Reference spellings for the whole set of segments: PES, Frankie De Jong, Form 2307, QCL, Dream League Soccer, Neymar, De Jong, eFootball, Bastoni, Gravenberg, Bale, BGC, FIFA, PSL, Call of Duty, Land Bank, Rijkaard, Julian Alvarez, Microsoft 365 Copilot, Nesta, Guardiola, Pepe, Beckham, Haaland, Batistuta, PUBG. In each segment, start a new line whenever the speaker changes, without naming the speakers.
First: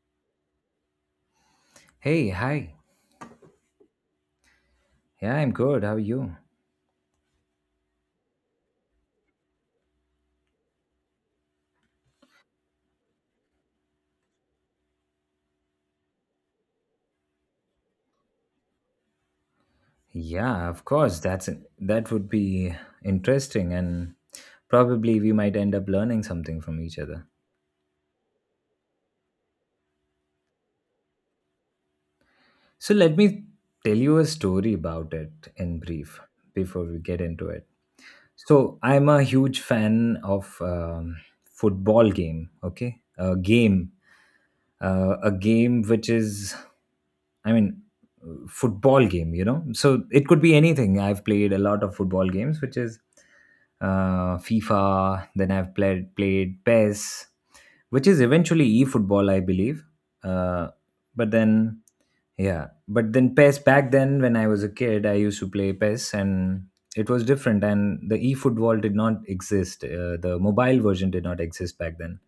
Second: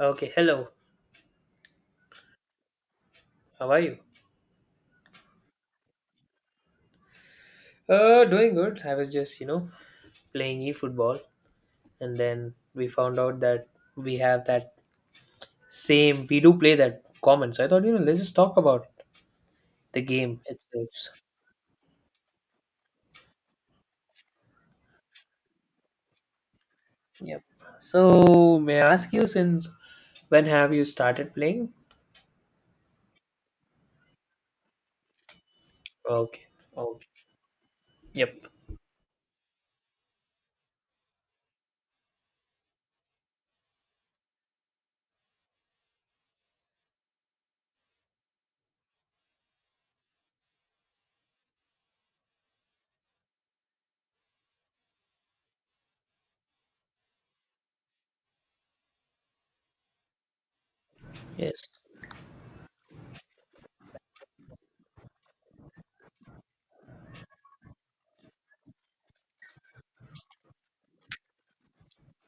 Okay, hello.
Hey, hi.
How are you?
Yeah, I'm good. How are you?
Doing good. I was just, playing eFootball and then we found out that we have that same, we do play that common. So I thought, let's just talk about the game
Yeah, of course.
itself.
That would be interesting, and probably we might end up learning something from each other.
Yep. So may I ask you since when have you started playing?
So let me tell you a story about it in brief
Okay.
before we
Okay.
get into it.
Yep.
So I'm a huge fan of football game. Okay, a game, which is, I mean, football game. You know, so it could be anything. I've played a lot of football games, which is FIFA. Then I've played PES, which is eventually eFootball, I believe. Uh, but
Yes.
then, yeah, but then PES back then, when I was a kid, I used to play PES, and it was different. And the eFootball did not exist. The mobile version did not exist back then.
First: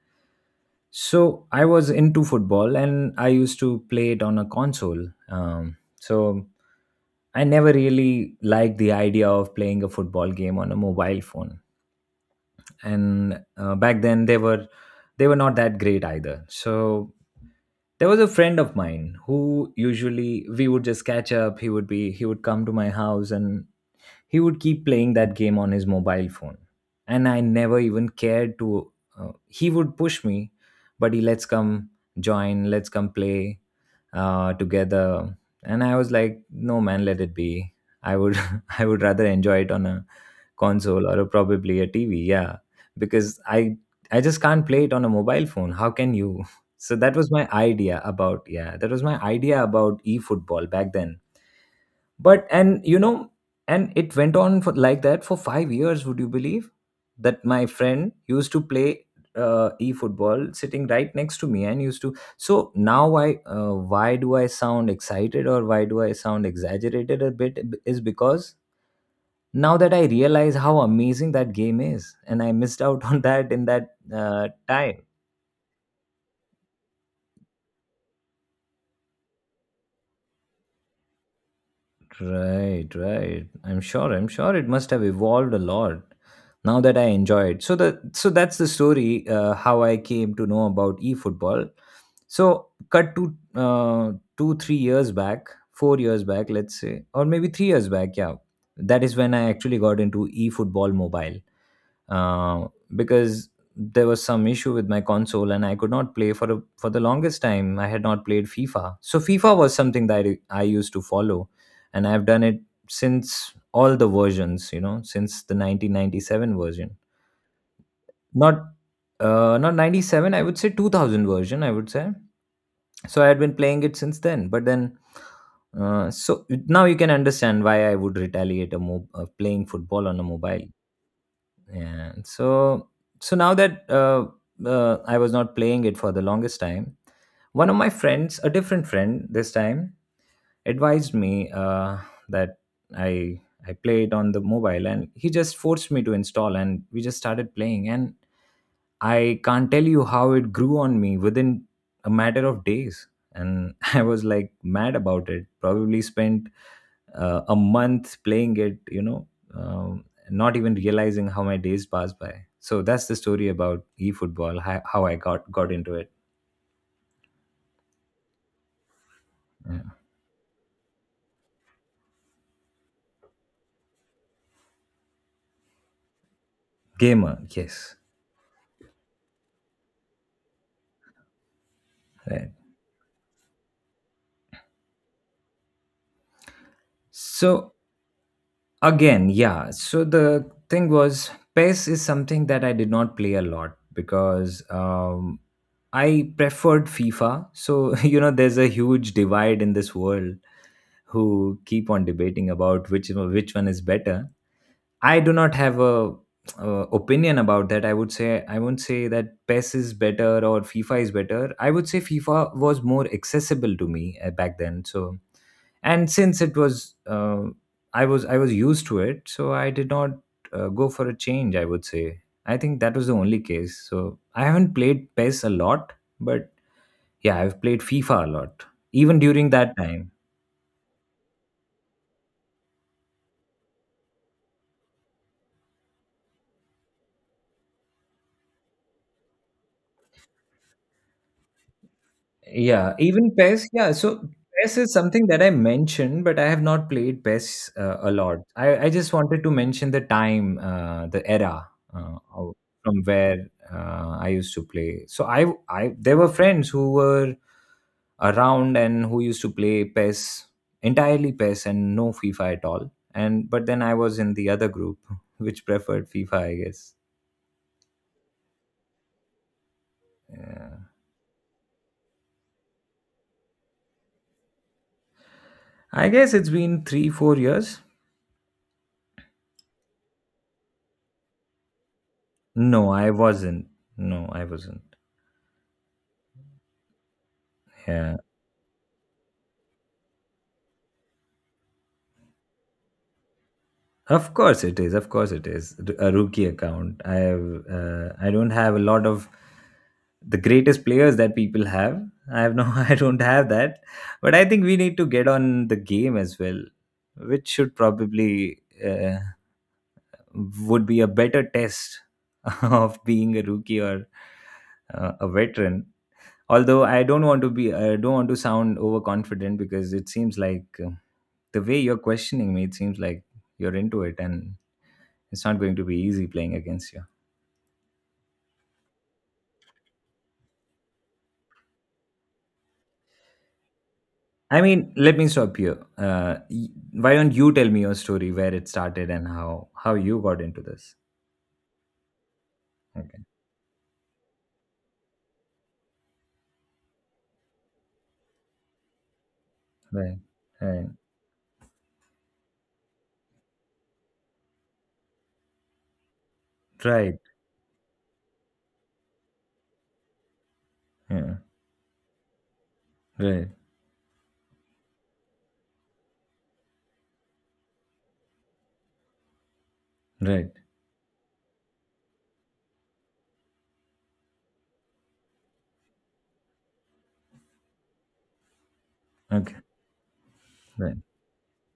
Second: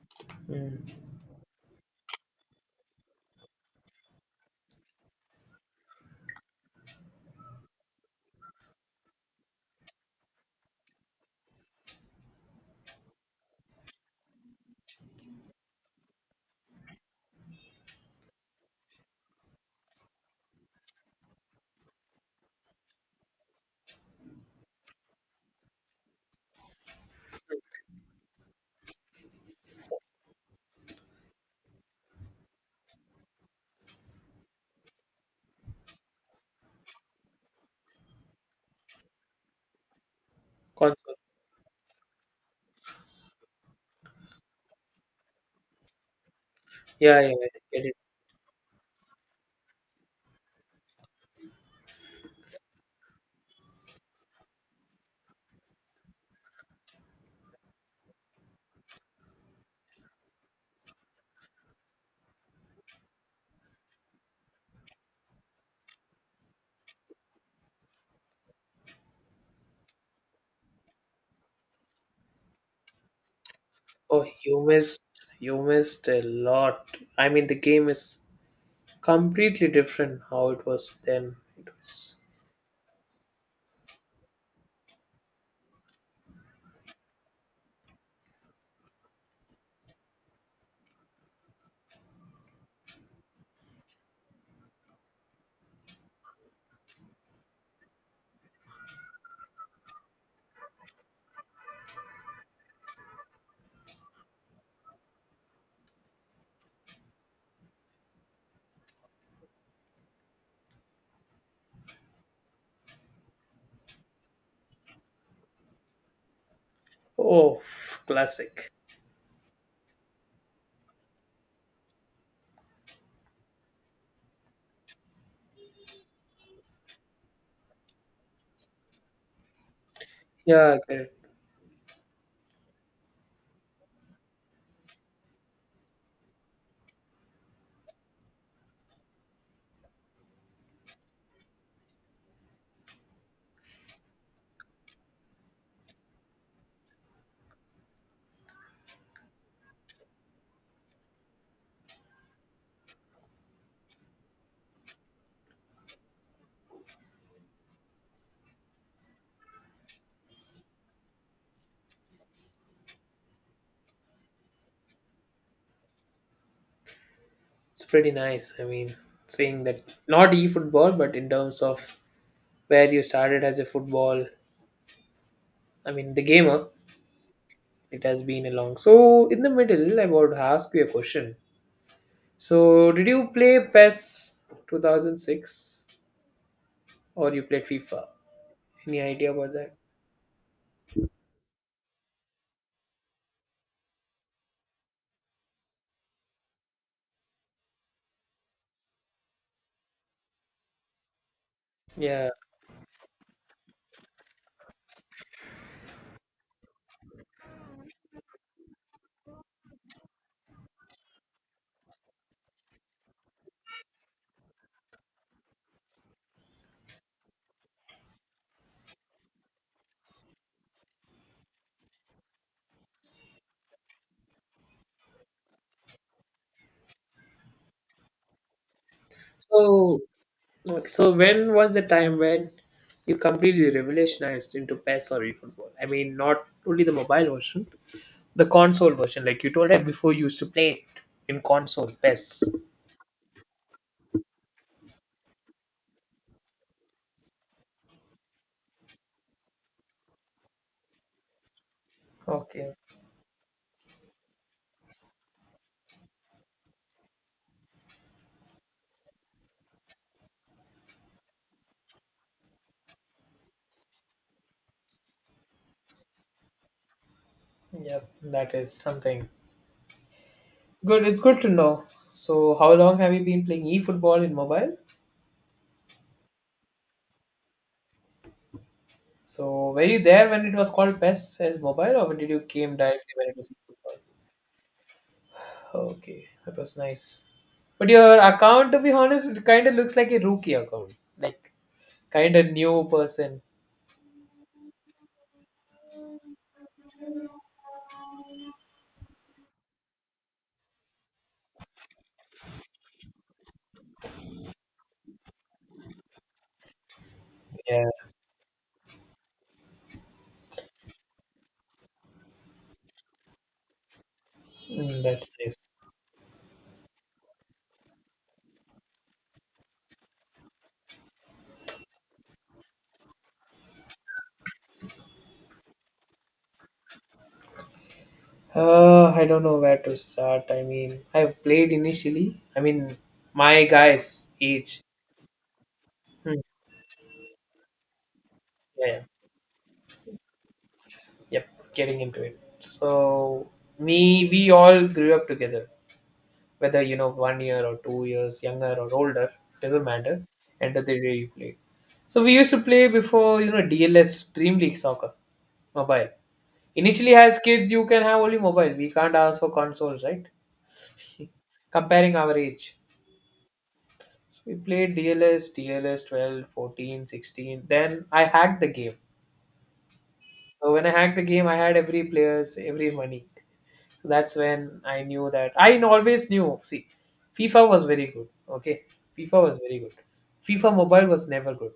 Mm.
So I was into football, and I used to play it on a console. So I never really liked the idea of playing a football game on a mobile phone, and back then they were, they were not that great either. So there was a friend of mine who, usually, we would just catch up. He would come to my house, and he would keep playing that game on his mobile phone. And I never even cared to. He would push me, "Buddy, let's come join, let's come play together." And I was like, "No, man, let it be. I would I would rather enjoy it on a console,
Console.
or probably a TV, yeah. Because I just can't play it on a mobile phone. How can you?" So that
Yeah, yeah,
was
I
my
get it.
idea about, yeah, that was my idea about eFootball back then. But, and you know and it went on for like that for 5 years. Would you believe that my friend used to play e-football sitting right next to me, and used to. So now I Why do I sound excited, or why do I sound exaggerated a bit? Is because now that I realize how amazing that game is, and I missed out on that, in that
Oh,
uh, time.
you missed a lot. I mean, the game is completely different how it was then. It was.
Right, right. I'm sure. I'm sure it must have evolved a lot now that I enjoy it. So that's the story, how I came to know about eFootball. So cut to two, 3 years back, 4 years back, let's say, or maybe 3 years back. Yeah, that is when I actually got into eFootball mobile, uh, because there was some issue with my console, and I could not play for for the longest time. I had not played FIFA, so FIFA was something that I used to follow, and I've done it since all the versions. You know, since the 1997 version.
Oh,
Not
classic.
not 97, I would say. 2000 version, I would say. So I had been playing it since then, but then. So now you can understand why I would retaliate, playing football on a mobile.
Yeah, correct.
And so now that I was not playing it for the longest time, one of my friends, a different friend this time, advised me that i I play it on the mobile, and he just forced me to install, and we just started playing. And I can't tell you how it grew on me within a matter of days. And I was like mad about it. Probably spent a month playing it, um, not even realizing how my days passed by. So that's the story about eFootball, how I got into it.
It's pretty nice. I mean, saying that not e-football, but in terms of where you started as a football, I mean the gamer,
Gamer, yes.
it has been along. So in the middle, I would ask you a question.
Right.
So did you play PES 2006 or you played
So
FIFA? Any
Again,
idea about
yeah.
that?
So the thing was, PES is something that I did not play a lot, because I preferred FIFA. So you know, there's a huge divide in this world, who keep on
Yeah.
debating about which one is better. I do not have a, opinion about that. I would say, I won't say that PES is better or FIFA is better. I would say FIFA was more accessible to me, back then. So and since it was, I was used to it, so I did not go for a change, I would say. I think that was the only case. So I haven't played PES a lot, but yeah, I've played FIFA a lot, even during that
So
time.
Okay, so when was the time when you completely revolutionized into PES or eFootball? I mean, not only the mobile version, the console version. Like you told, right before you used to play it in console PES.
Yeah, even PES. Yeah, so PES is something that I mentioned, but I have not played PES a lot. I just wanted to mention the time, the era of-
Okay,
from where I used to play. So I, there were friends who were around, and who used to play PES, entirely PES and no FIFA at all. And but then I was in the other group, which preferred FIFA, I guess.
yep, that is something
Yeah.
good. It's good to know. So, how long have you been playing eFootball in mobile?
I guess it's been three, 4 years.
So, were you there when it was called PES as mobile, or when did you came
No, I
directly when it was
wasn't.
eFootball?
No, I wasn't.
Okay, that was nice. But
Yeah,
your account, to be honest, it kind of looks like a rookie account, like kind of new person.
of course it is. Of course it is a rookie account. I don't have a lot of the greatest players that people have. I have no. I don't have that. But I think we need to get on the game as well, which should
Yeah,
probably uh, would be a better test of being a rookie, or
mm,
a
that's nice.
veteran. Although I don't want to be I don't want to sound overconfident, because it seems like, the way you're questioning me, it seems like you're into it, and it's not going to be easy playing against you.
I don't know where to start. I mean, I've played initially. I mean, my guys
I
age.
mean, let me stop here. uh,
Hmm.
y- why don't you tell me your story, where it
Yeah, yeah.
started and how you got into this?
Yep, getting into it.
Okay.
So, me, we all grew up together. Whether you know 1 year or 2 years younger or older doesn't matter.
Right,
End of
right,
the day, you play. So we used to play before, dls, dream league soccer mobile. Initially,
right,
as kids, you can have only mobile. We can't ask for consoles, right?
yeah,
Comparing our age.
right,
So we played dls dls 12 14, 16. Then I hacked the game.
right.
So when I hacked the game, I had every players, every money. So that's when I knew that I always knew. See, FIFA was very good. Okay, FIFA was
Okay,
very good. FIFA
right.
Mobile was never good.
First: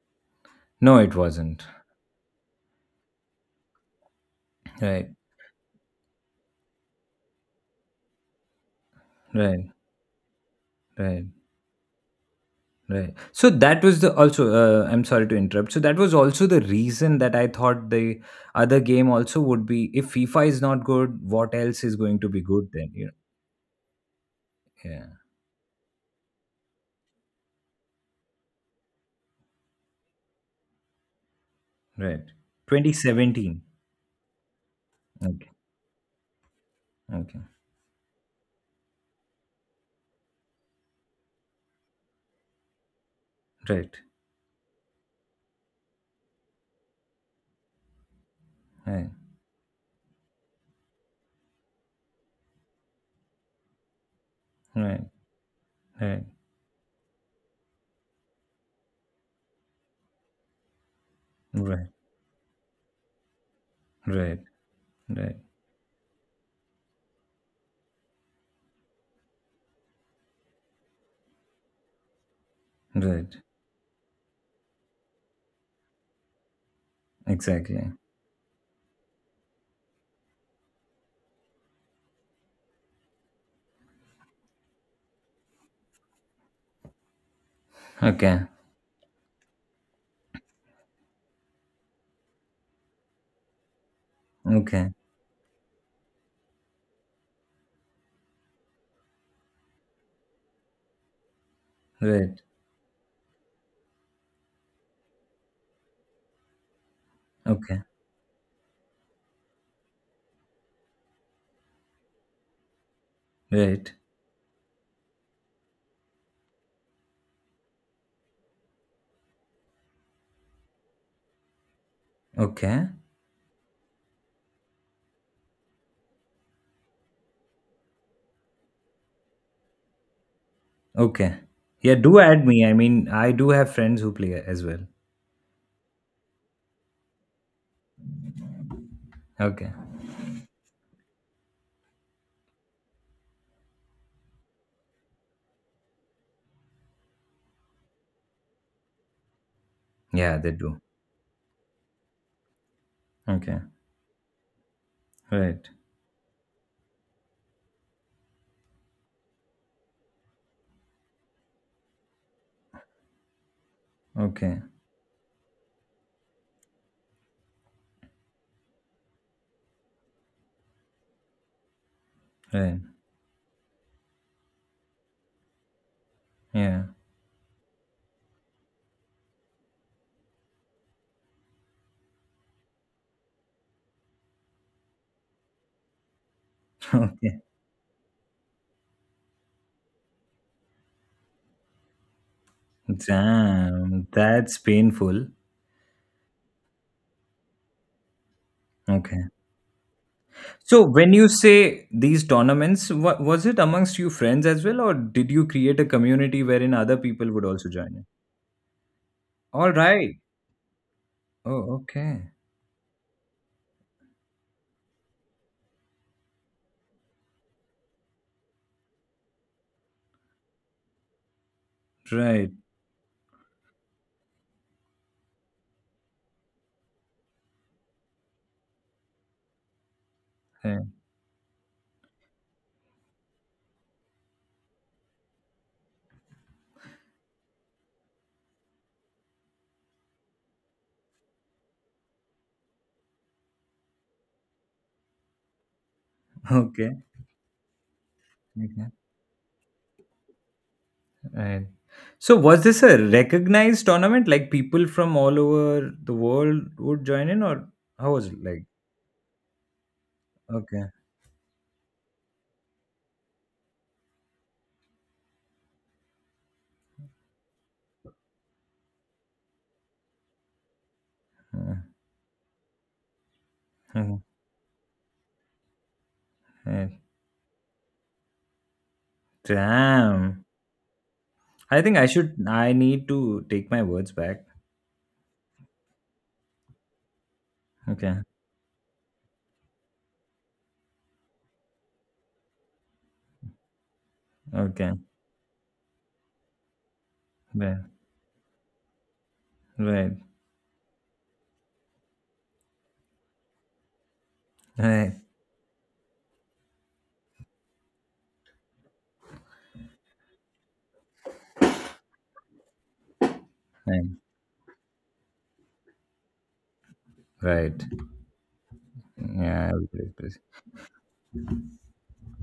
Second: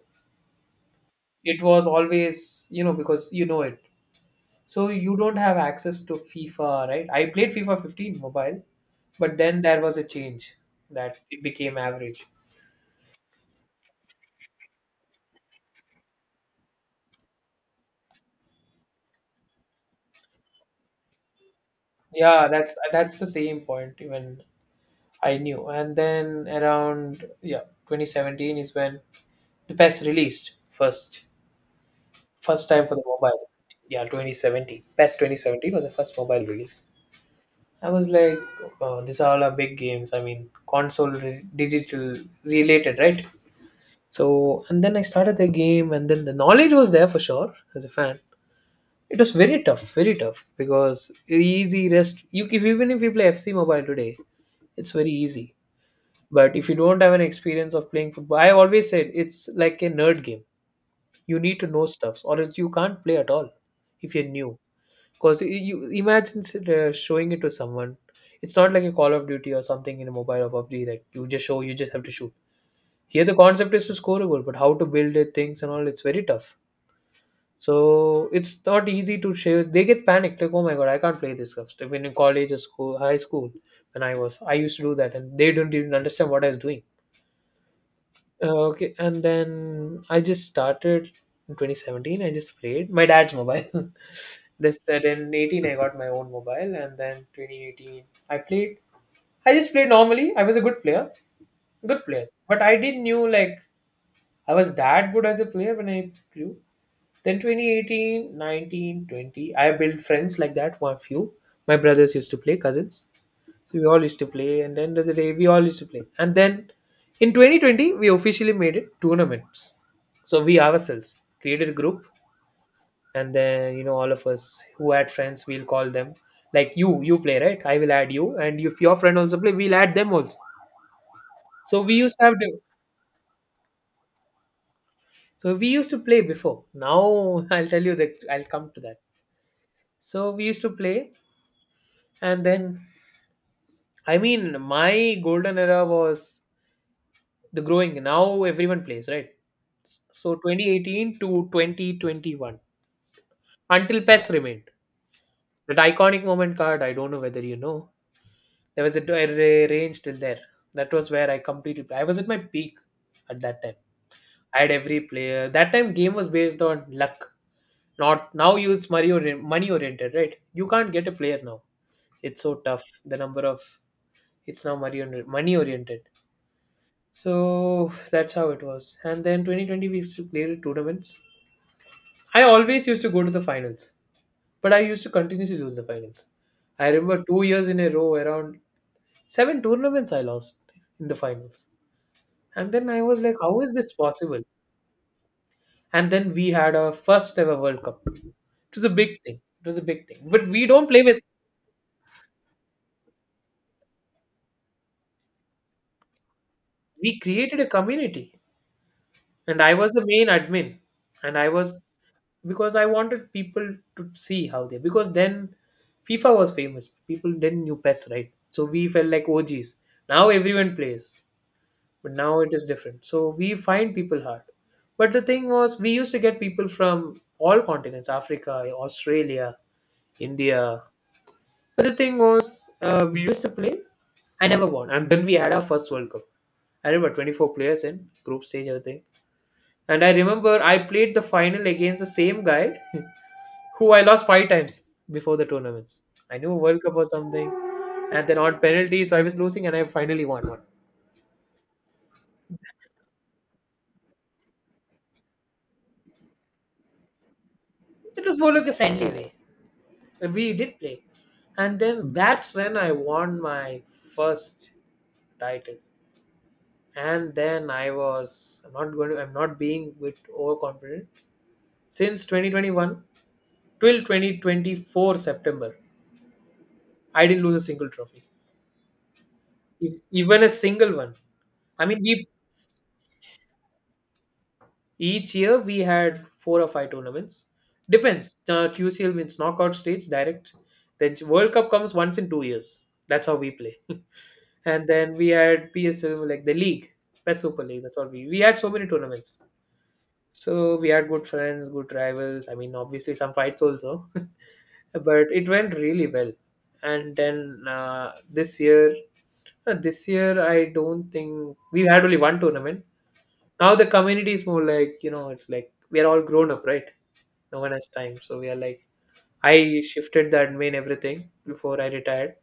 No, it
It
wasn't.
was always, because you know it. So
Right,
you don't have access to FIFA, right? I played FIFA 15 mobile, but then
right,
there was a change that
right.
it became average.
Right. So that was the also. I'm sorry to interrupt. So that was also the reason that I thought the other game also would be, if FIFA is not good, what else is going to be
Yeah,
good
that's
then, you know?
that's the same point even
Yeah.
I knew. And then around, yeah, 2017 is when the PES released first.
Right.
First time for the mobile.
2017.
Yeah, 2017. Best
Okay.
2017 was the first mobile release.
Okay.
I was like, oh, these are all our big games. I mean, console digital related, right?
Right.
So and then I started the game, and then the knowledge was there for sure as a fan.
Right.
It was very tough, very tough. Because easy rest you if even if you play fc mobile today, it's
Right.
very easy.
Right.
But if you don't have an experience of playing football, I always said it's like a nerd game. You need to know
Right.
stuffs or else you can't play at all if you're
Right.
new.
Right.
Because you imagine showing it to someone. It's not like a Call of Duty or something in a mobile or PUBG that you just show, you just have to shoot. Here
Right.
the concept is to score a goal, but how to build it, things and all, it's very tough.
Exactly.
So it's not easy to share. They get panicked like, oh my god, I can't play this stuff. Even in college or school, high school, when I was, I used to do that, and they don't even understand what I was doing.
Okay.
Okay, and then I just started in 2017. I just played my dad's mobile. This
Okay.
that in 18 I got my own mobile, and then 2018 I played. I just played normally. I was a good player,
Right.
but I didn't knew like I was that good as a player when I grew. Then
Okay.
2018, 19, 20, I built friends like that. One few, my brothers used to play, cousins, so we
Right.
all used to play, and then the other day we all used to play, and then in 2020 we officially made it tournaments. So we ourselves created a group,
Okay.
and then all of us who had friends, we'll call them like, you play, right? I will add you, and if your friend also play, we'll add them also.
Okay.
So we
Yeah.
used
Do
to have
add
to.
me. I mean, I do have friends who play as well.
So we used to play before. Now I'll tell you that. I'll come to that.
Okay.
So we used to play, and then, I mean, my golden era was the growing. Now everyone plays, right? So
Yeah, they do.
2018 to 2021
Okay,
until PES remained
right.
that iconic moment card. I don't know whether you know. There was a range till there. That was where I completely. I was at my peak at that time.
Okay,
I had every player. That time game was based on luck. Not now, you it's money money oriented, right? You can't get a player now. It's so
right.
tough. The number of it's now money money oriented.
Yeah.
So that's how it was. And then 2020 we used to play the tournaments. I always used to go to the finals, but I used to continuously lose the finals. I remember
Okay.
2 years in a row, around seven tournaments I lost in the finals. And then I was like, how is this
Damn,
possible?
that's painful.
And then we had our first ever World Cup. It was a big
Okay.
thing. It was a big thing. But we
So
don't play
when
with.
you say these tournaments, wa was it amongst you friends as well, or did you create a community wherein other
We
people would
created a
also join in?
community. And
All
I was the
right.
main admin. And I
Oh,
was,
okay.
because I wanted people to see how they, because then FIFA was famous. People didn't knew PES, right? So we felt like OGs. Now everyone plays, but now it
Right.
is different. So we find people hard. But the thing was, we used to get people from all continents: Africa, Australia, India.
Right.
But the thing was, we used to play. I never won. And then we had our first World Cup. I remember 24 players in group stage, everything. And I remember I played the final against the same guy who I lost five times before the tournaments. I knew World Cup
Okay.
or something. And then on
Okay.
penalties, I was losing and I finally won one.
Right. So was this a recognized tournament? Like, people from all over the world would join in, or how
It
was
was
it
more
like?
like a friendly way. We did
Okay.
play. And then that's when I won my first title. And then I was I'm not going to I'm not being bit overconfident.
Uh,
Since 2021 till
uh,
2024 September,
right.
I didn't lose a single trophy, if, even
Damn.
a single one.
I
I
think
mean,
I
we
should, I need to take my words back.
each year we had four or five tournaments.
Okay.
Depends. QCL means knockout stage direct. Then World Cup comes once in 2 years. That's how we play. And
Okay.
then we had PSL like the league, best super league.
Right.
That's all we had so many tournaments.
Right.
So we had good friends, good rivals. I mean, obviously some fights also,
Right.
but it went really well. And then this year I don't think we had only one tournament. Now the
Right.
community is more like, it's like we are all grown up, right? No one
Right.
has time, so we are like
Yeah. I
I
will take
shifted the
this.
admin everything before I retired.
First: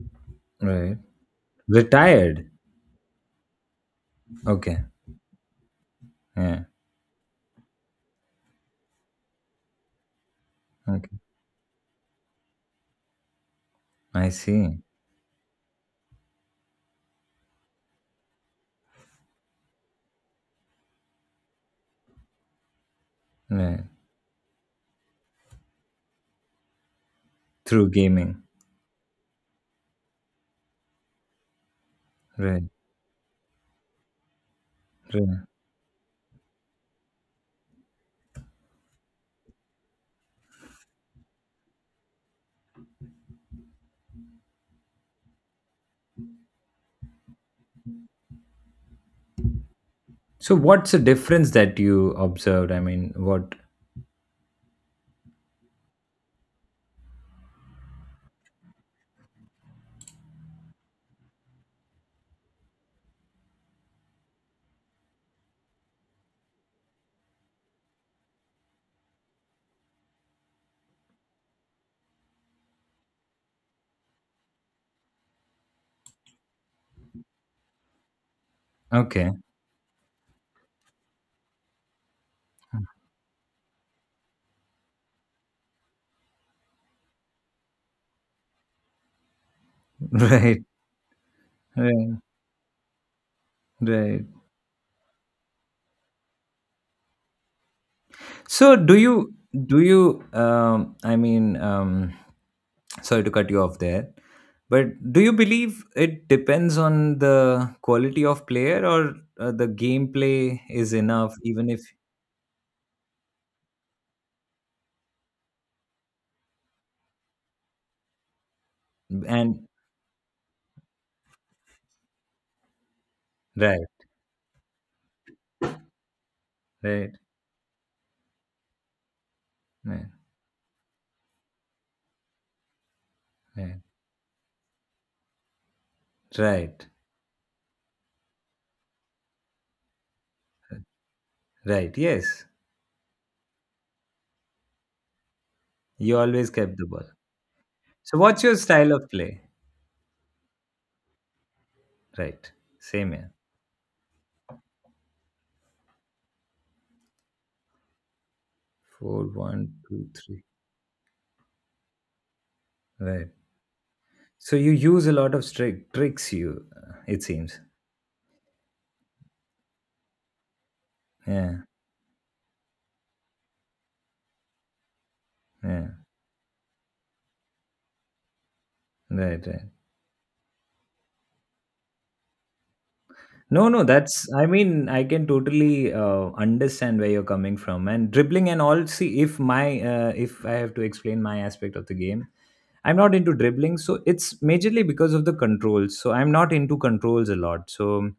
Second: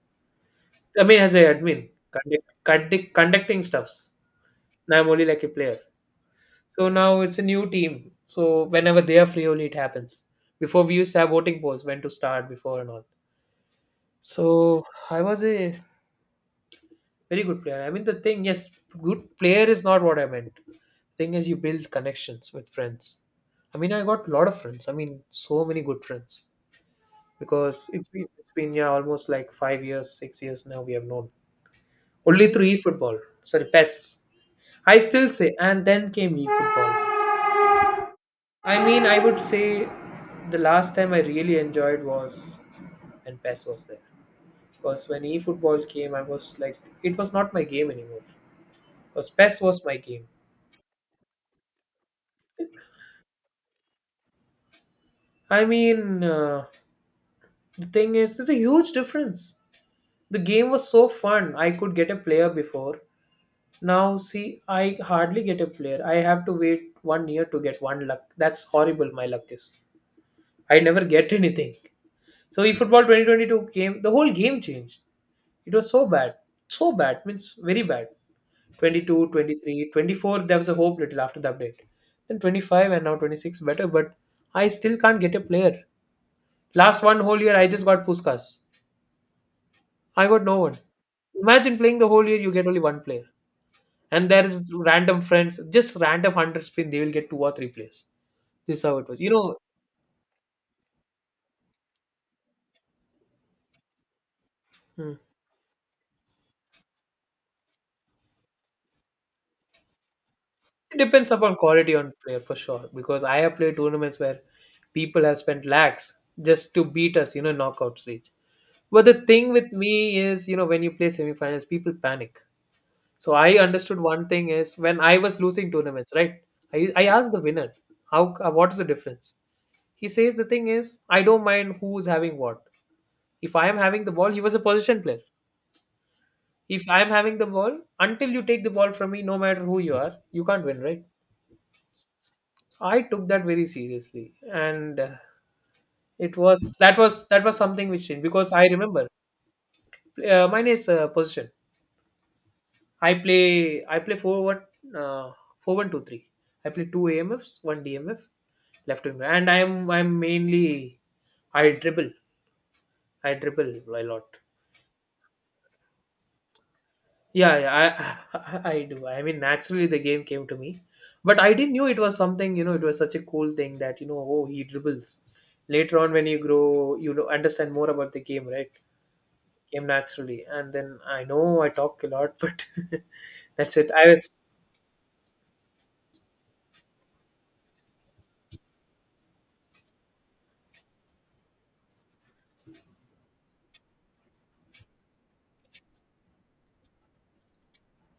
Right.
I mean, as a admin,
Retired.
conducting stuffs.
Okay.
Now I'm only like a player.
Yeah.
So now it's a new team. So whenever they are free, only it happens. Before we used
Okay.
to have voting polls when to start, before and all.
I see.
So I was a very good player. I mean, the thing, yes, good player is not what I meant. Thing is, you build connections with friends. I
Right.
mean, I got a lot of friends. I mean, so many good friends because
Through
it's been
gaming.
it's been yeah almost like 5 years, 6 years now we have known only
Right.
through eFootball. Sorry, PES. I still
Right.
say, and then came eFootball. I mean, I would say the last time I really enjoyed was when PES was there. Because when eFootball came, I was like, it was not my game anymore. Because PES was my game.
So what's the difference that you observed? I mean, what.
I mean, the thing is, there's a huge difference. The game was so fun. I could get a player before. Now, see, I hardly get a player. I have to wait 1 year to get one luck. That's horrible, my luck is. I never get anything. So, eFootball 2022 came, the whole game changed. It was so bad, means very bad. 22,
Okay.
23, 24. There was a hope little after the update. Then 25 and now 26 better, but I still can't get a player. Last one whole year, I just got Puskas. I got no
Right.
one. Imagine playing the
Right.
whole year, you get only one player.
Right.
And there is random friends, just random 100 spin, they will get two or three players.
So
This is how it was.
do you I mean, sorry to cut you off there, but
Hmm.
do you believe it depends on the quality of player, or the gameplay is
It depends
enough,
upon
even if.
quality on player for sure. Because I have played tournaments where people have spent lakhs just to beat us, in knockout stage. But the thing
And
with me is, when you play semifinals, people panic. So I understood
right,
one thing is when I was losing tournaments, right? I
right,
asked the winner, how what is the difference?
right,
He says the thing is, I don't mind who's having what. If I am
right,
having the ball, he was a position player.
right,
If I am having the ball, until you take the ball from me, no matter who you are, you can't win, right?
right, yes.
So I took that very seriously, and
You
it
always
was
kept the
that
ball.
was that was something which
So
changed
what's
because
your
I
style
remember
of play?
mine is position.
Right, same
I
here.
play I play uh, 4-1-2-3. I play two AMFs, one DMF, left wing,
four
and
one
I'm
two
I'm
three
mainly I dribble.
Right.
I dribble a lot.
So you use a lot of tricks, you, it
Yeah,
seems.
yeah, I I do. I mean, naturally the game came to me, but I
Yeah,
didn't knew it was something. It was such a cool thing that oh, he dribbles.
yeah.
Later on, when you grow, understand more about the game, right?
Right, right.
Came naturally, and then I know I talk a lot, but
No,
that's
no,
it. I was.
that's, I mean, I can totally understand where you're coming from. And dribbling and all, see, if I have to explain my aspect of the game, I'm not into dribbling. So it's majorly because of the controls. So I'm not into controls a lot. So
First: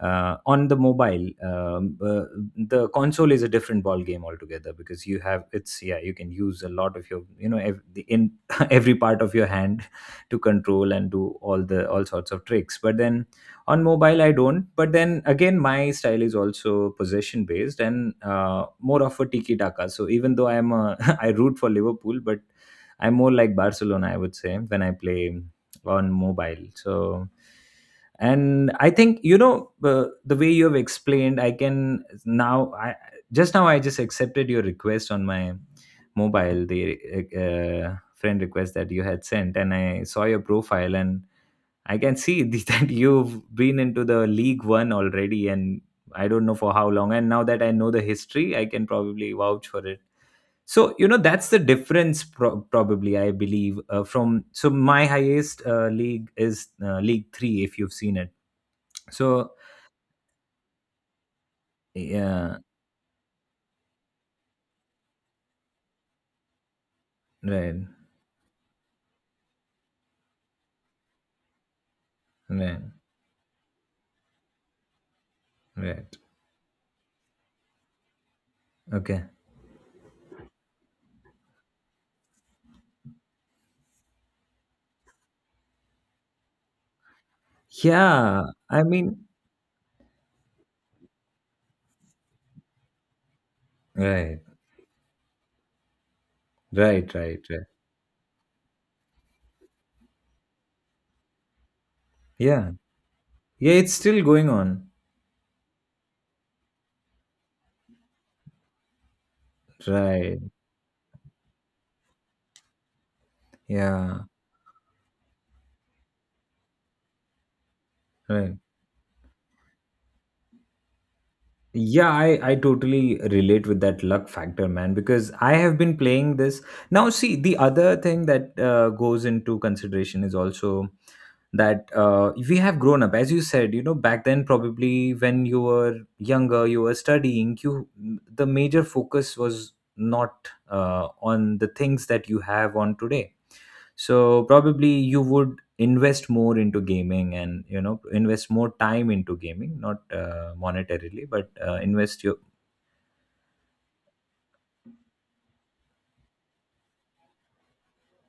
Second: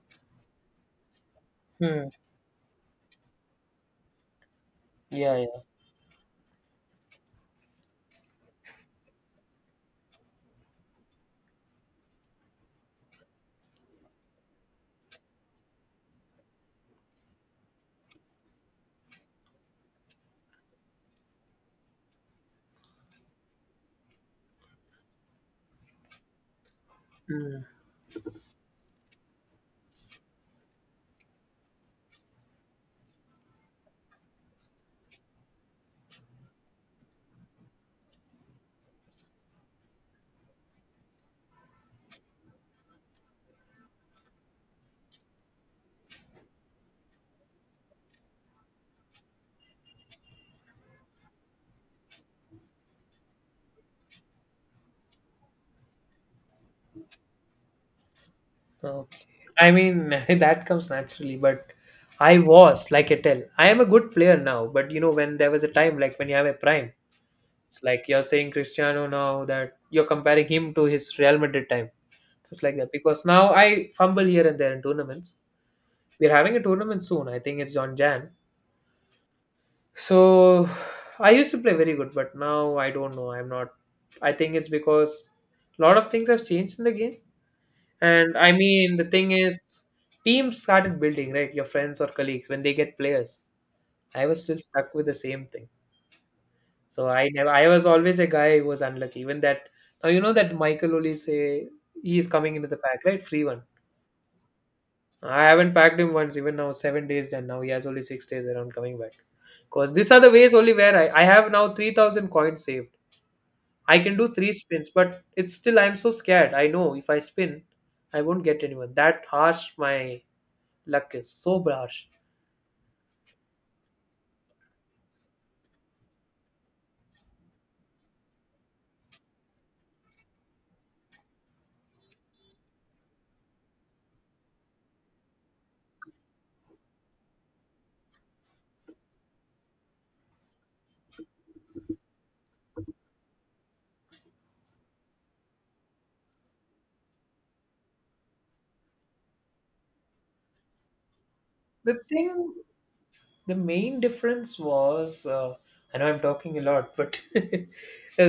on the mobile,
Hmm.
the console is a different ball game altogether, because you
Yeah,
have,
yeah.
it's, yeah, you can use a lot of your, you know, ev- the in every part of your hand to control, and do all all sorts of tricks. But then, on mobile I don't. But then again, my style is also possession based and more of a tiki taka. So, even though I'm a, I root for Liverpool, but I'm more like Barcelona, I would say, when I play on mobile. So
Hmm.
and I think, the way you have explained, I just accepted your request on my mobile, the friend request that you had sent, and I saw your profile. And I can see that you've been into the League One already, and I don't know for how long. And now that I know the history, I can probably vouch for it. So, that's the difference, probably, I believe. From my highest league is League Three, if you've seen it.
Okay.
So
I mean, that comes naturally, but I
yeah,
was, like I tell, I am a good player now. But when there was a time, like when you have a prime, it's
right,
like you're saying Cristiano now that you're comparing him to his Real Madrid time. It's like
right,
that because now I fumble here and there in tournaments.
right.
We're having a tournament soon. I think it's on Jan.
Okay.
So I used to play very good, but now I don't know. I'm not. I think it's because a lot of things have changed in the game. And
Yeah,
I
I
mean, the
mean,
thing is, teams started building, right? Your friends or colleagues when they get players. I
right,
was still stuck with the same thing. So
right,
I
right,
never. I
right.
was always a guy who was unlucky. Even that now you know that Michael Oli say he is coming into
Yeah,
the pack, right? Free one.
yeah. It's still going on.
I haven't packed him once. Even now, 7 days done. Now he has only 6 days around coming back. Cause these are the
Right.
ways only where I have now 3,000 coins saved. I can
Yeah.
do three spins, but it's still I'm so scared. I know if I spin, I won't
Right.
get anyone. That harsh my luck is so brash.
Yeah, I totally relate with that luck factor, man, because I have been playing this. Now, see, the other thing that goes into consideration is also that we have grown up. As you said, you know, back then, probably when you were younger, you were studying, you the major focus was not on the things that you have on today, so probably you would invest more into gaming, and you know invest more time into gaming, not monetarily, but
The
invest your.
thing, the main difference was, I know I'm talking a lot, but the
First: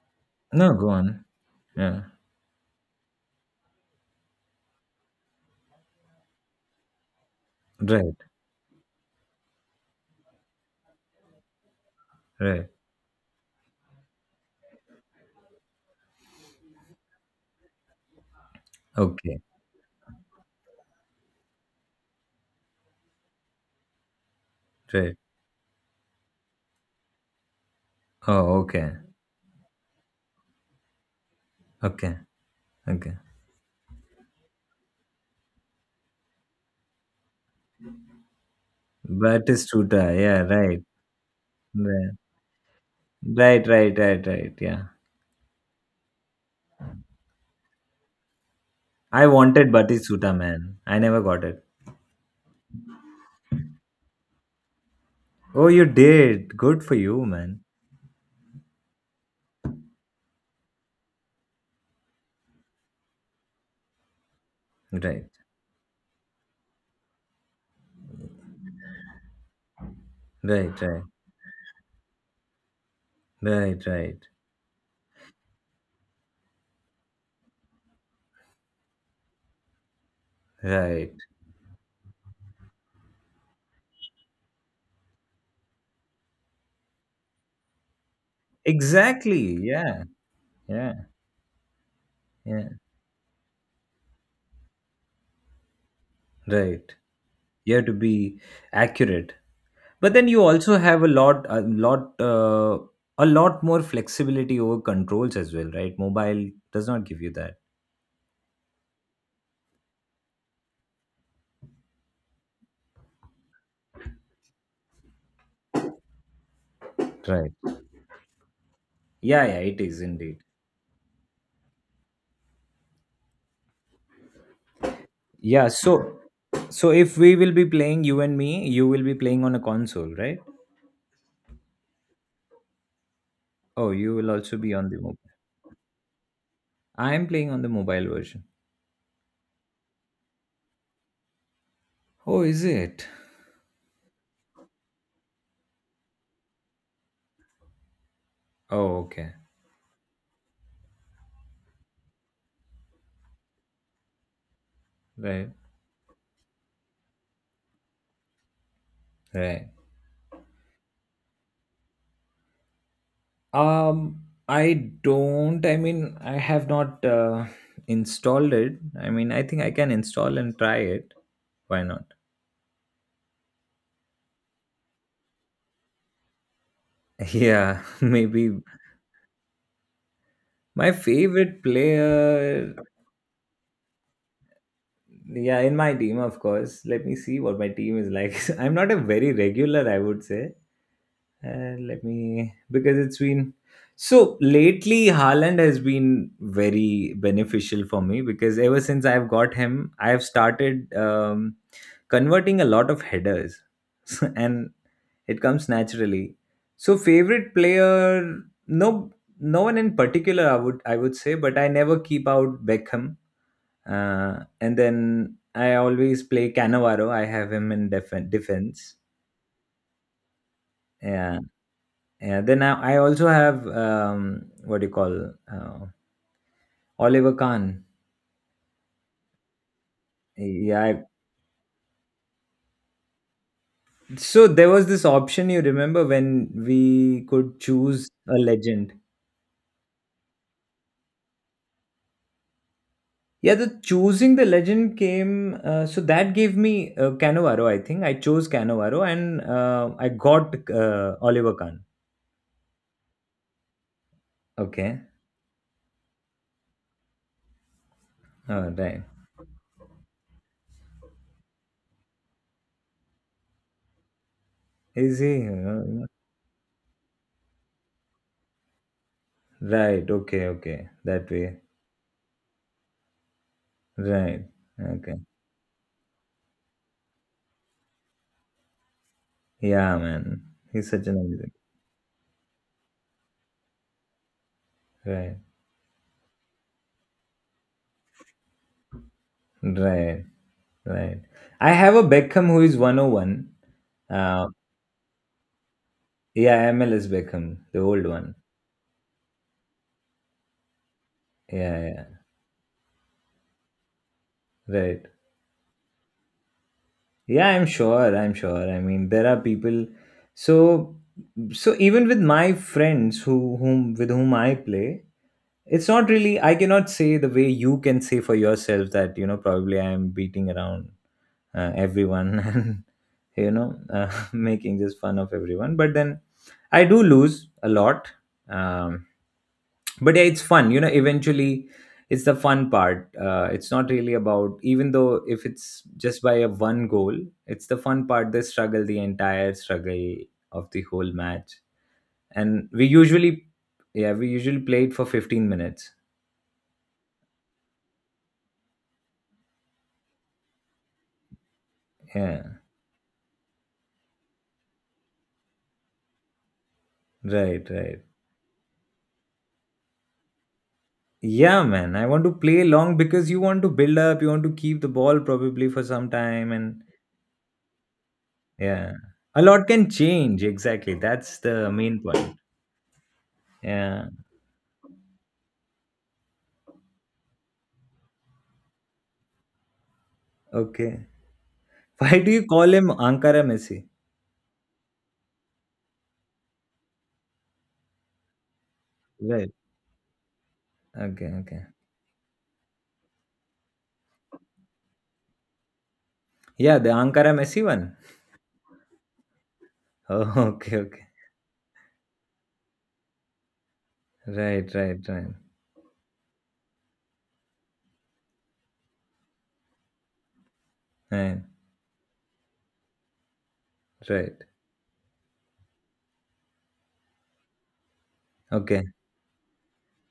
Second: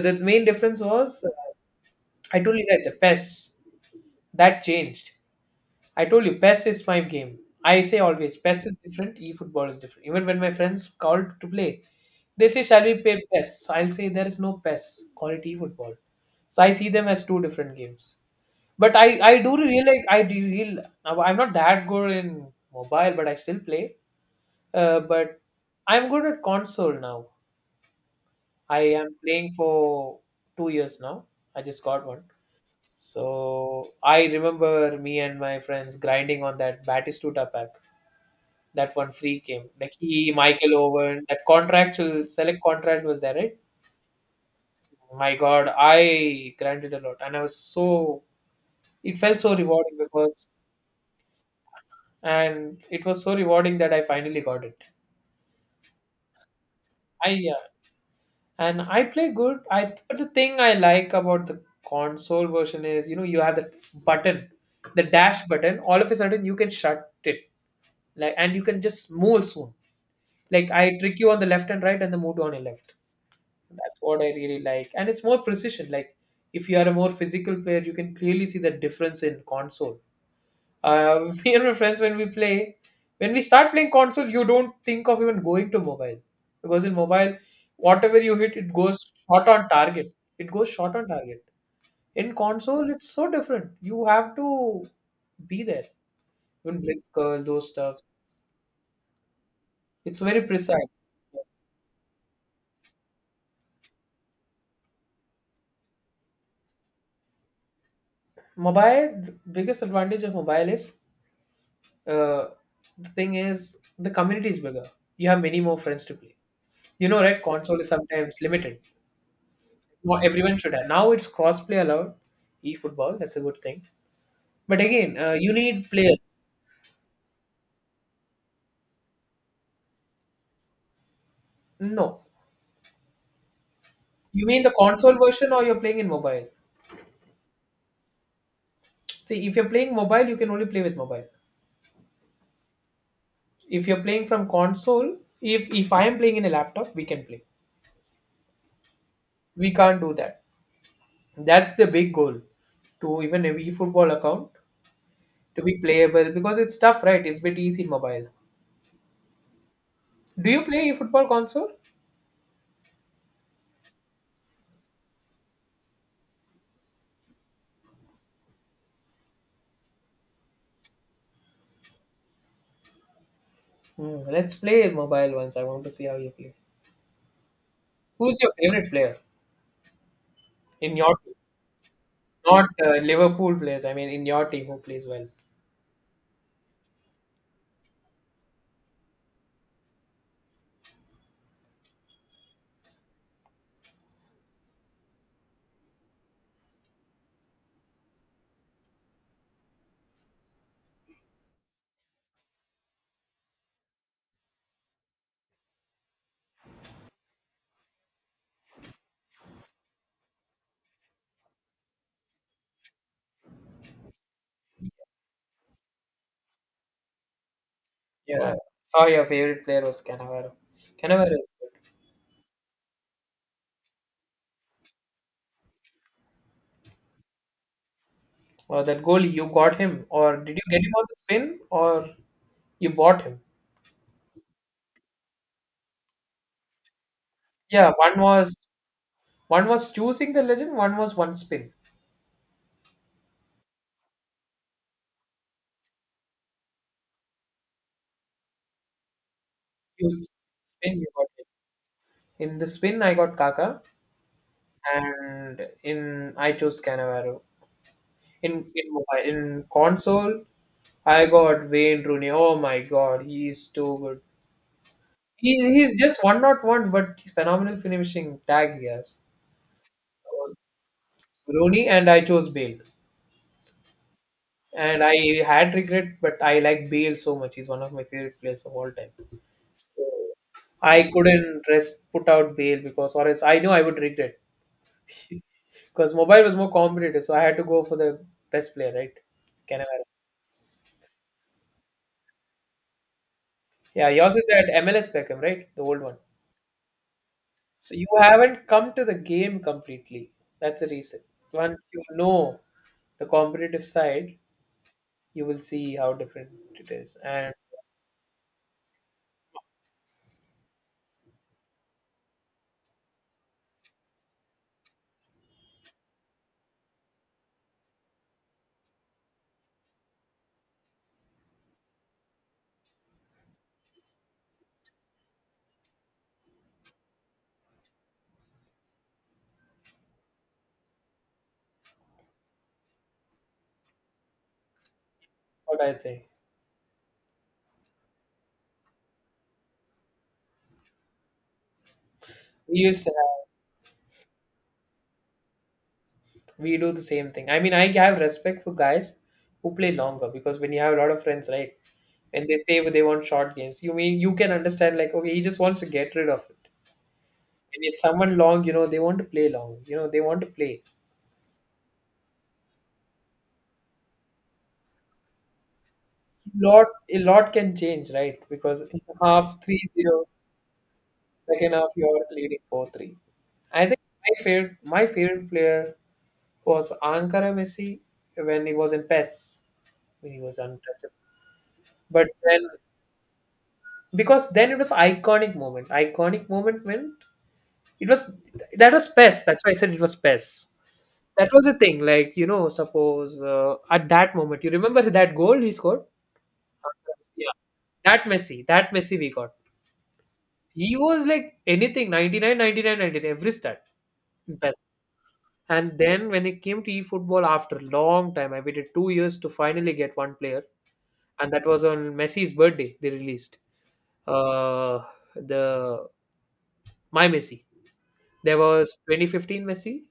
the main
No,
difference
go
was,
on. Yeah,
I told you that the PES, that changed. I told you, PES is my game. I say
right,
always, PES is different, eFootball is different. Even when my friends called to play, they say,
right.
shall we play PES? I'll say, there is no PES, call it eFootball. So I see them as two different games. But I
Okay.
do realize I do real I'm not that good in mobile, but I still play. Uh,
Right.
but I'm good at console now.
Oh,
I
okay,
am playing for 2 years now. I just got
okay,
one.
okay.
So I remember me and my friends grinding on that Batistuta pack. That one free came. Like
Batistuta,
he,
yeah,
Michael
right,
Owen, that
right,
contractual select contract was there, right?
right, right, right, right, yeah.
My God, I grinded a lot, and I was so. It
I
felt so
wanted
rewarding
Batistuta,
because,
man, I never got it.
and it was so rewarding that I finally got it.
Oh, you did, good for you,
I. Yeah.
man.
And I play good. I But the thing I like about the console version is you have the button, the
Right,
dash button. All of a sudden you can shut it, like and you can just move soon. Like
right,
I
right,
trick you on the left and right, and then move on your left.
right,
That's
right,
what I really like, and it's more precision. Like if you are a more physical player, you can clearly see the difference in console.
right.
Me and my friends, when we start playing console, you don't think of even going to mobile because in mobile, whatever you hit, it goes short
Exactly,
on
yeah,
target. It goes
yeah.
short on target. In
Yeah,
console, it's so different. You have to be there. Even
right.
blitz curl, those
You have to
stuff.
be accurate, but
It's
then
very
you also
precise.
have a lot, a lot, a lot more flexibility over controls as well, right? Mobile does not give you that.
Mobile, the biggest advantage of mobile is uh, the thing is the community is bigger. You have many more friends to play. You know, right?
Right.
Console is sometimes limited.
Yeah, yeah, it is
Well,
indeed.
everyone should have. Now it's cross-play allowed, e-football. That's a good thing. But again, you
Yeah.
need players.
So, so if we will be playing, you and me, you will be playing on a console, right?
No,
Oh, you will
you
also
mean the
be on the
console
mobile.
version, or you're playing in mobile?
I am playing on the mobile version.
See, if you're playing mobile, you can only play with mobile.
Oh, is it?
If you're playing from console, if I am playing in a laptop, we can play.
Oh, okay.
We can't do that. That's the big goal to even a e-football account
Right.
to be playable because it's tough, right? It's bit easy in mobile.
Right.
Do you play e-football console?
Um, I don't. I mean, I have not installed it. I mean, I think I can install and try it. Why not?
Let's play mobile once. I want to see how you play.
Yeah,
Who's your
maybe
favorite player?
my
In your team,
favorite
not
player.
Liverpool players. I mean, in your team, who plays well?
Yeah, in my team, of course. Let me see what my team is like. I'm not a very regular, I would say. Let me, because it's been so lately. Haaland has been very beneficial for me, because ever since I've got him, I've started converting a lot of headers, and it comes naturally. So favorite player, no, no one in particular, I would, I would say, but I never keep out Beckham, and then I always play Cannavaro. I have him in
Yeah. Wow.
defense.
Oh, your favorite player was Cannavaro. Cannavaro
Yeah.
is good.
Yeah. Then I also have what do you call, Oliver Kahn.
Or that goalie, you got him, or did you get him
Yeah.
on the spin, or you bought him?
So there was this option, you remember, when we could
Yeah,
choose
one
a
was
legend.
one was choosing the legend, one was one spin.
Yeah, the choosing the legend came. So that gave me Cannavaro. I think I chose Cannavaro, and I
You
got
spin, you got him.
Oliver Kahn.
In the spin, I got Kaka,
Okay.
and in I chose Cannavaro.
All
In
right.
mobile, in console, I got Wayne Rooney. Oh my God, he is too good.
Is he?
He's just one, not one, but he's phenomenal finishing tag he has.
Right, okay,
So,
okay. That way.
Rooney and I chose Bale,
Right.
and I
Okay.
had regret, but I like Bale so much. He's one of my favorite players of all time.
Yeah,
So
man. He's
I
such an amazing.
couldn't rest put out Bale because, or else I know I would regret
Right.
because mobile was more competitive. So I had to go for the best player, right? Canavaro.
Right. Right. I have a Beckham who is 101.
Yeah, yours is
Uh,
that MLS Beckham, right? The old one.
yeah, MLS Beckham, the
So you
old one.
haven't come to the game completely. That's the reason.
Yeah,
Once you
yeah.
know the competitive side,
Right.
you will see how different it is
Yeah,
and
I'm sure. I'm sure. I mean, there are people, so so even with my friends who whom with whom I play, it's not really, I cannot say the way you can say for yourself that, you know, probably I am beating around everyone and you know making just fun of everyone, but then I do lose a lot, um, but yeah, it's fun, you know, eventually it's the fun part, it's not really about, even though if
what
it's
I
just
think.
by a one goal, it's the fun part, the struggle, the entire struggle of the whole match, and
We
we
used to have,
usually, yeah, we usually play it for 15 minutes.
we do the same thing. I mean, I have respect for guys who play longer because when you have a lot of friends, right,
Yeah,
and they say they want short games, you mean you can understand like, okay, he just wants to get rid of it.
right,
And it's
right.
someone long, they want to play long, they want to play.
Yeah, man. I want to play long, because you want to build up, you want to keep the ball probably for some time, and
Lot a lot can change, right? Because
yeah,
in
a
half
lot
three
can
zero,
change. Exactly. That's the
second half
main
you are
point.
leading 4-3. I think
Yeah.
my favorite player was Ankara Messi when he was in PES. When he was
Okay.
untouchable.
Why
But
do you
then,
call him Ankara Messi?
because then it was iconic moment. Iconic moment when it was that was PES.
Right.
That's why I said it was PES.
Okay,
That was
okay.
the thing. Like suppose at that moment, you remember that goal he scored.
Yeah, the Ankara
Yeah,
Messi one.
that Messi we got.
Oh, okay,
He
okay.
was like anything 99, 99, 99. Every stat in
Right,
PES.
right, right.
And then when it came to e-football after long time, I waited 2 years to finally get one player.
Right,
And that was on Messi's birthday. They released
right.
uh, the My Messi. There
Okay.
was 2015 Messi,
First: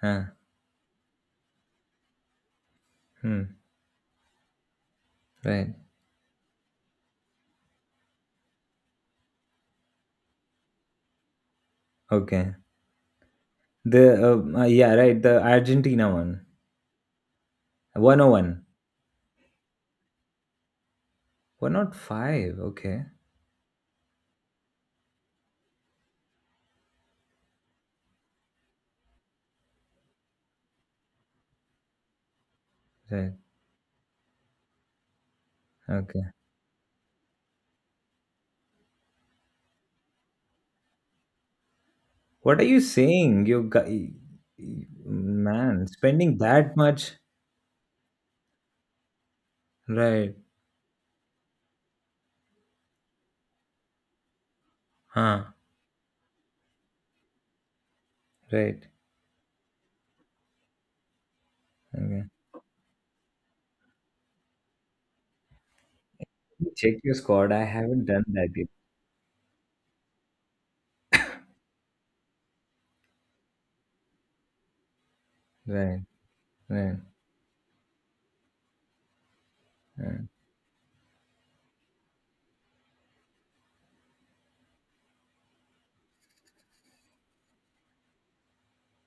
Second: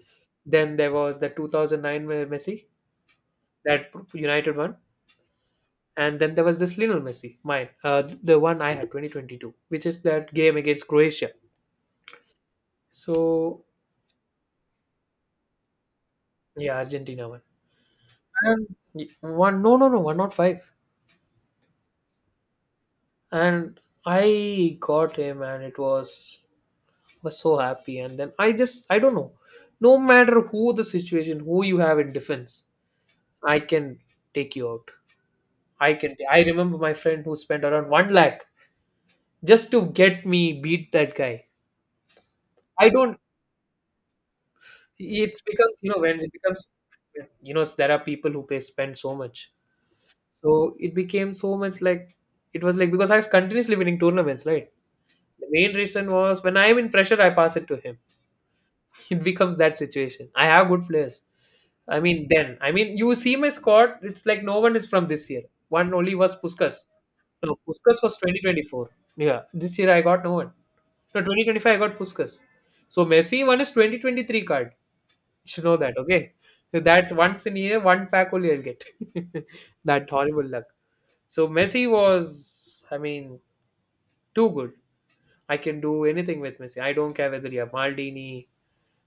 Huh.
then there was the 2009 Messi,
Hmm.
that United one,
Right.
and then there was this Lionel Messi, mine, the one I had 2022, which is that game against Croatia.
Okay.
So
The yeah, right, the Argentina one.
yeah, Argentina one, and
101.
one, no, no, no one, not five,
Why not five? Okay,
and I got him, and it was so happy. And then I don't know, no matter who the situation, who you have in defense,
right.
I can take you out.
Okay.
I remember my friend who spent around 1 lakh just to get me beat that guy.
What are you
I don't
saying? You guy,
It becomes,
man,
when it
spending
becomes,
that much?
there are people who pay, spend so much.
Right.
So it became so much, like, because I was continuously winning tournaments, right? The
Huh.
main reason was when I'm in pressure, I pass it to him.
Right.
It becomes that situation. I have good players. I
Okay.
mean, then I mean, you see my squad. It's like no one is from this year. One only was Puskas.
Check your squad.
No,
I
Puskas
haven't
was
done that yet.
2024. Yeah, this year I got no one. So 2025 I got Puskas. So Messi one is 2023 card. You should know that,
Right.
okay? So
Right.
that once in a year, one pack only I'll get. That
Right.
horrible luck. So Messi was, I mean, too good. I can do anything with Messi. I don't care whether you have Maldini,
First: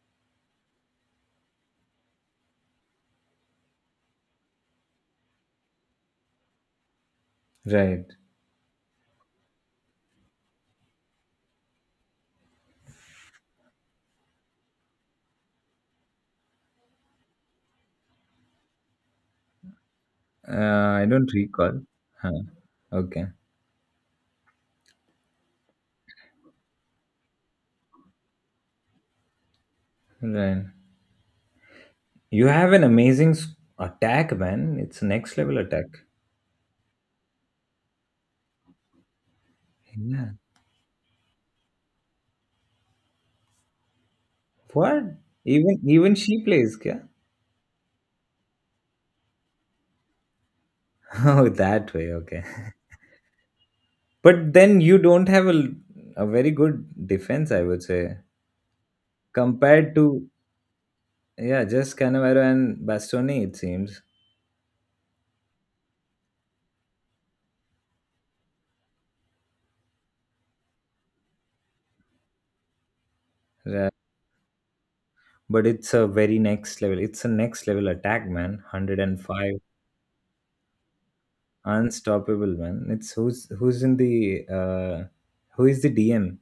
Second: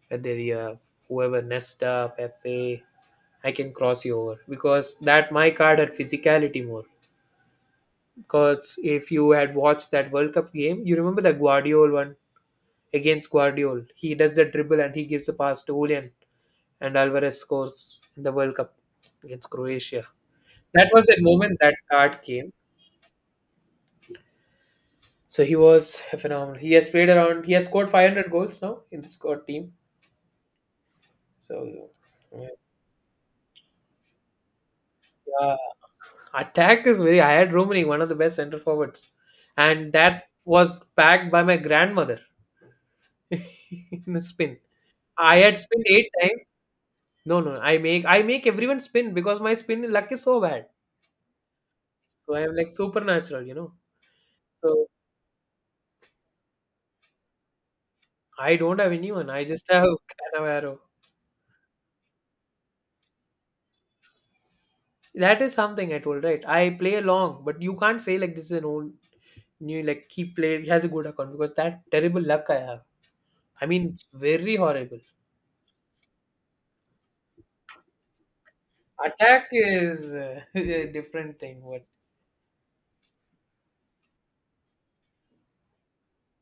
whether you have whoever Nesta, Pepe, I can cross you over because that my card had physicality more.
Right.
Because if you had watched that World Cup game, you remember the Guardiola one against Guardiola. He does the dribble and he gives a pass to Julian, and Alvarez scores in the World Cup against Croatia. That
I
was the
don't
moment that
recall.
card
Huh.
came.
Okay.
So he was phenomenal. He has played around. He has scored 500 goals now in the squad team.
Right.
So
You have an amazing attack, man. It's next
yeah,
level attack.
attack is very. I had Romani, one of the best center forwards, and that
Yeah.
was backed by my grandmother. In the spin.
What?
I had
Even
spin eight
even she
times.
plays, kya?
No, no, I make everyone spin because my spin luck is so bad.
Oh, that way.
So
Okay.
I'm like supernatural.
But then
So
you don't have a very good defense, I would say,
I don't have anyone. I just have
compared to,
Canavaro.
yeah, just Cannavaro and Bastoni, it seems.
That is something I told, right? I play along, but you can't say like this is an old new like he has a good account because that terrible luck I have. I mean
Yeah.
it's very horrible.
But it's a very next level. It's a next level attack, man. one Hundred and
Attack
five,
is a different thing. What
unstoppable, man. It's who's in the uh, who is the DM?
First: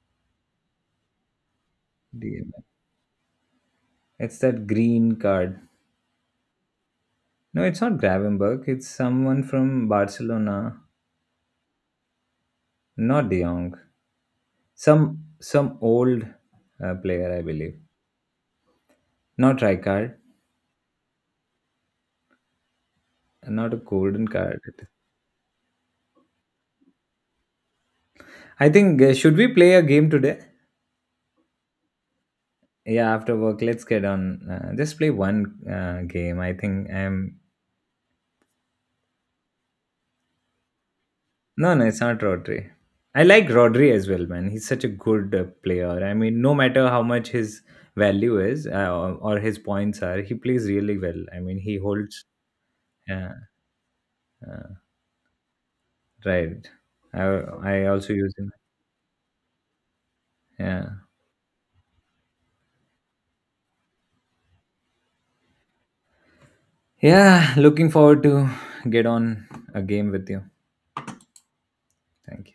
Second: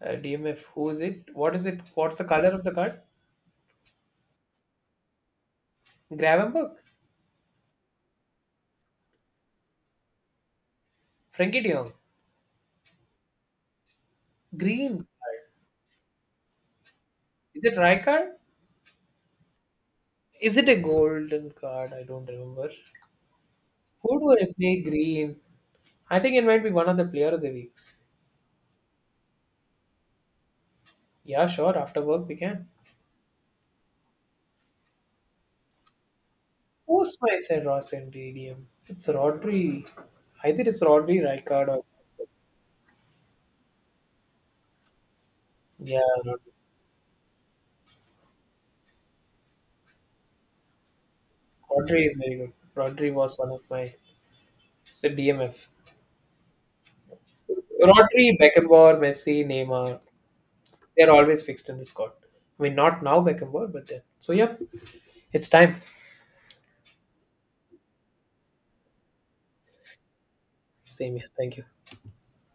DMF? Who's it? What is it? What's the
DM.
color of the card?
It's that green card.
Gravenberg,
No, it's not Gravenberg. It's someone from Barcelona,
Frankie De Jong.
not De Jong.
Green
Some
card.
some old player, I
Is it
believe.
Rai card?
Not Rijkaard.
Is it a golden card? I don't remember.
Not a
Who
golden
do I play
card.
green? I think it might be one of the player of the weeks.
I think, should we play a game today?
Yeah, sure. After work we can.
Yeah, after work, let's get on. Just play one game. I think
Who's my
I'm.
said Ross and DDM? It's Rodri. Either it's Rodri, Rijkaard,
No,
or
no, it's not Rodri. I like Rodri as well, man. He's such a good
yeah,
player. I mean, no matter how much his value is, or his points are, he plays really well. I mean,
Rodri.
he
Rodri is
holds.
very good. Rodri
Yeah,
was one of my.
uh,
It's a DMF.
right. I also use
Rodri,
him.
Beckenbauer, Messi, Neymar.
Yeah,
They're always fixed in the squad. I mean, not now Beckenbauer, but then. So yeah, it's time.
yeah. Looking forward to get on a game with you.
Same here. Thank you.
Thank you.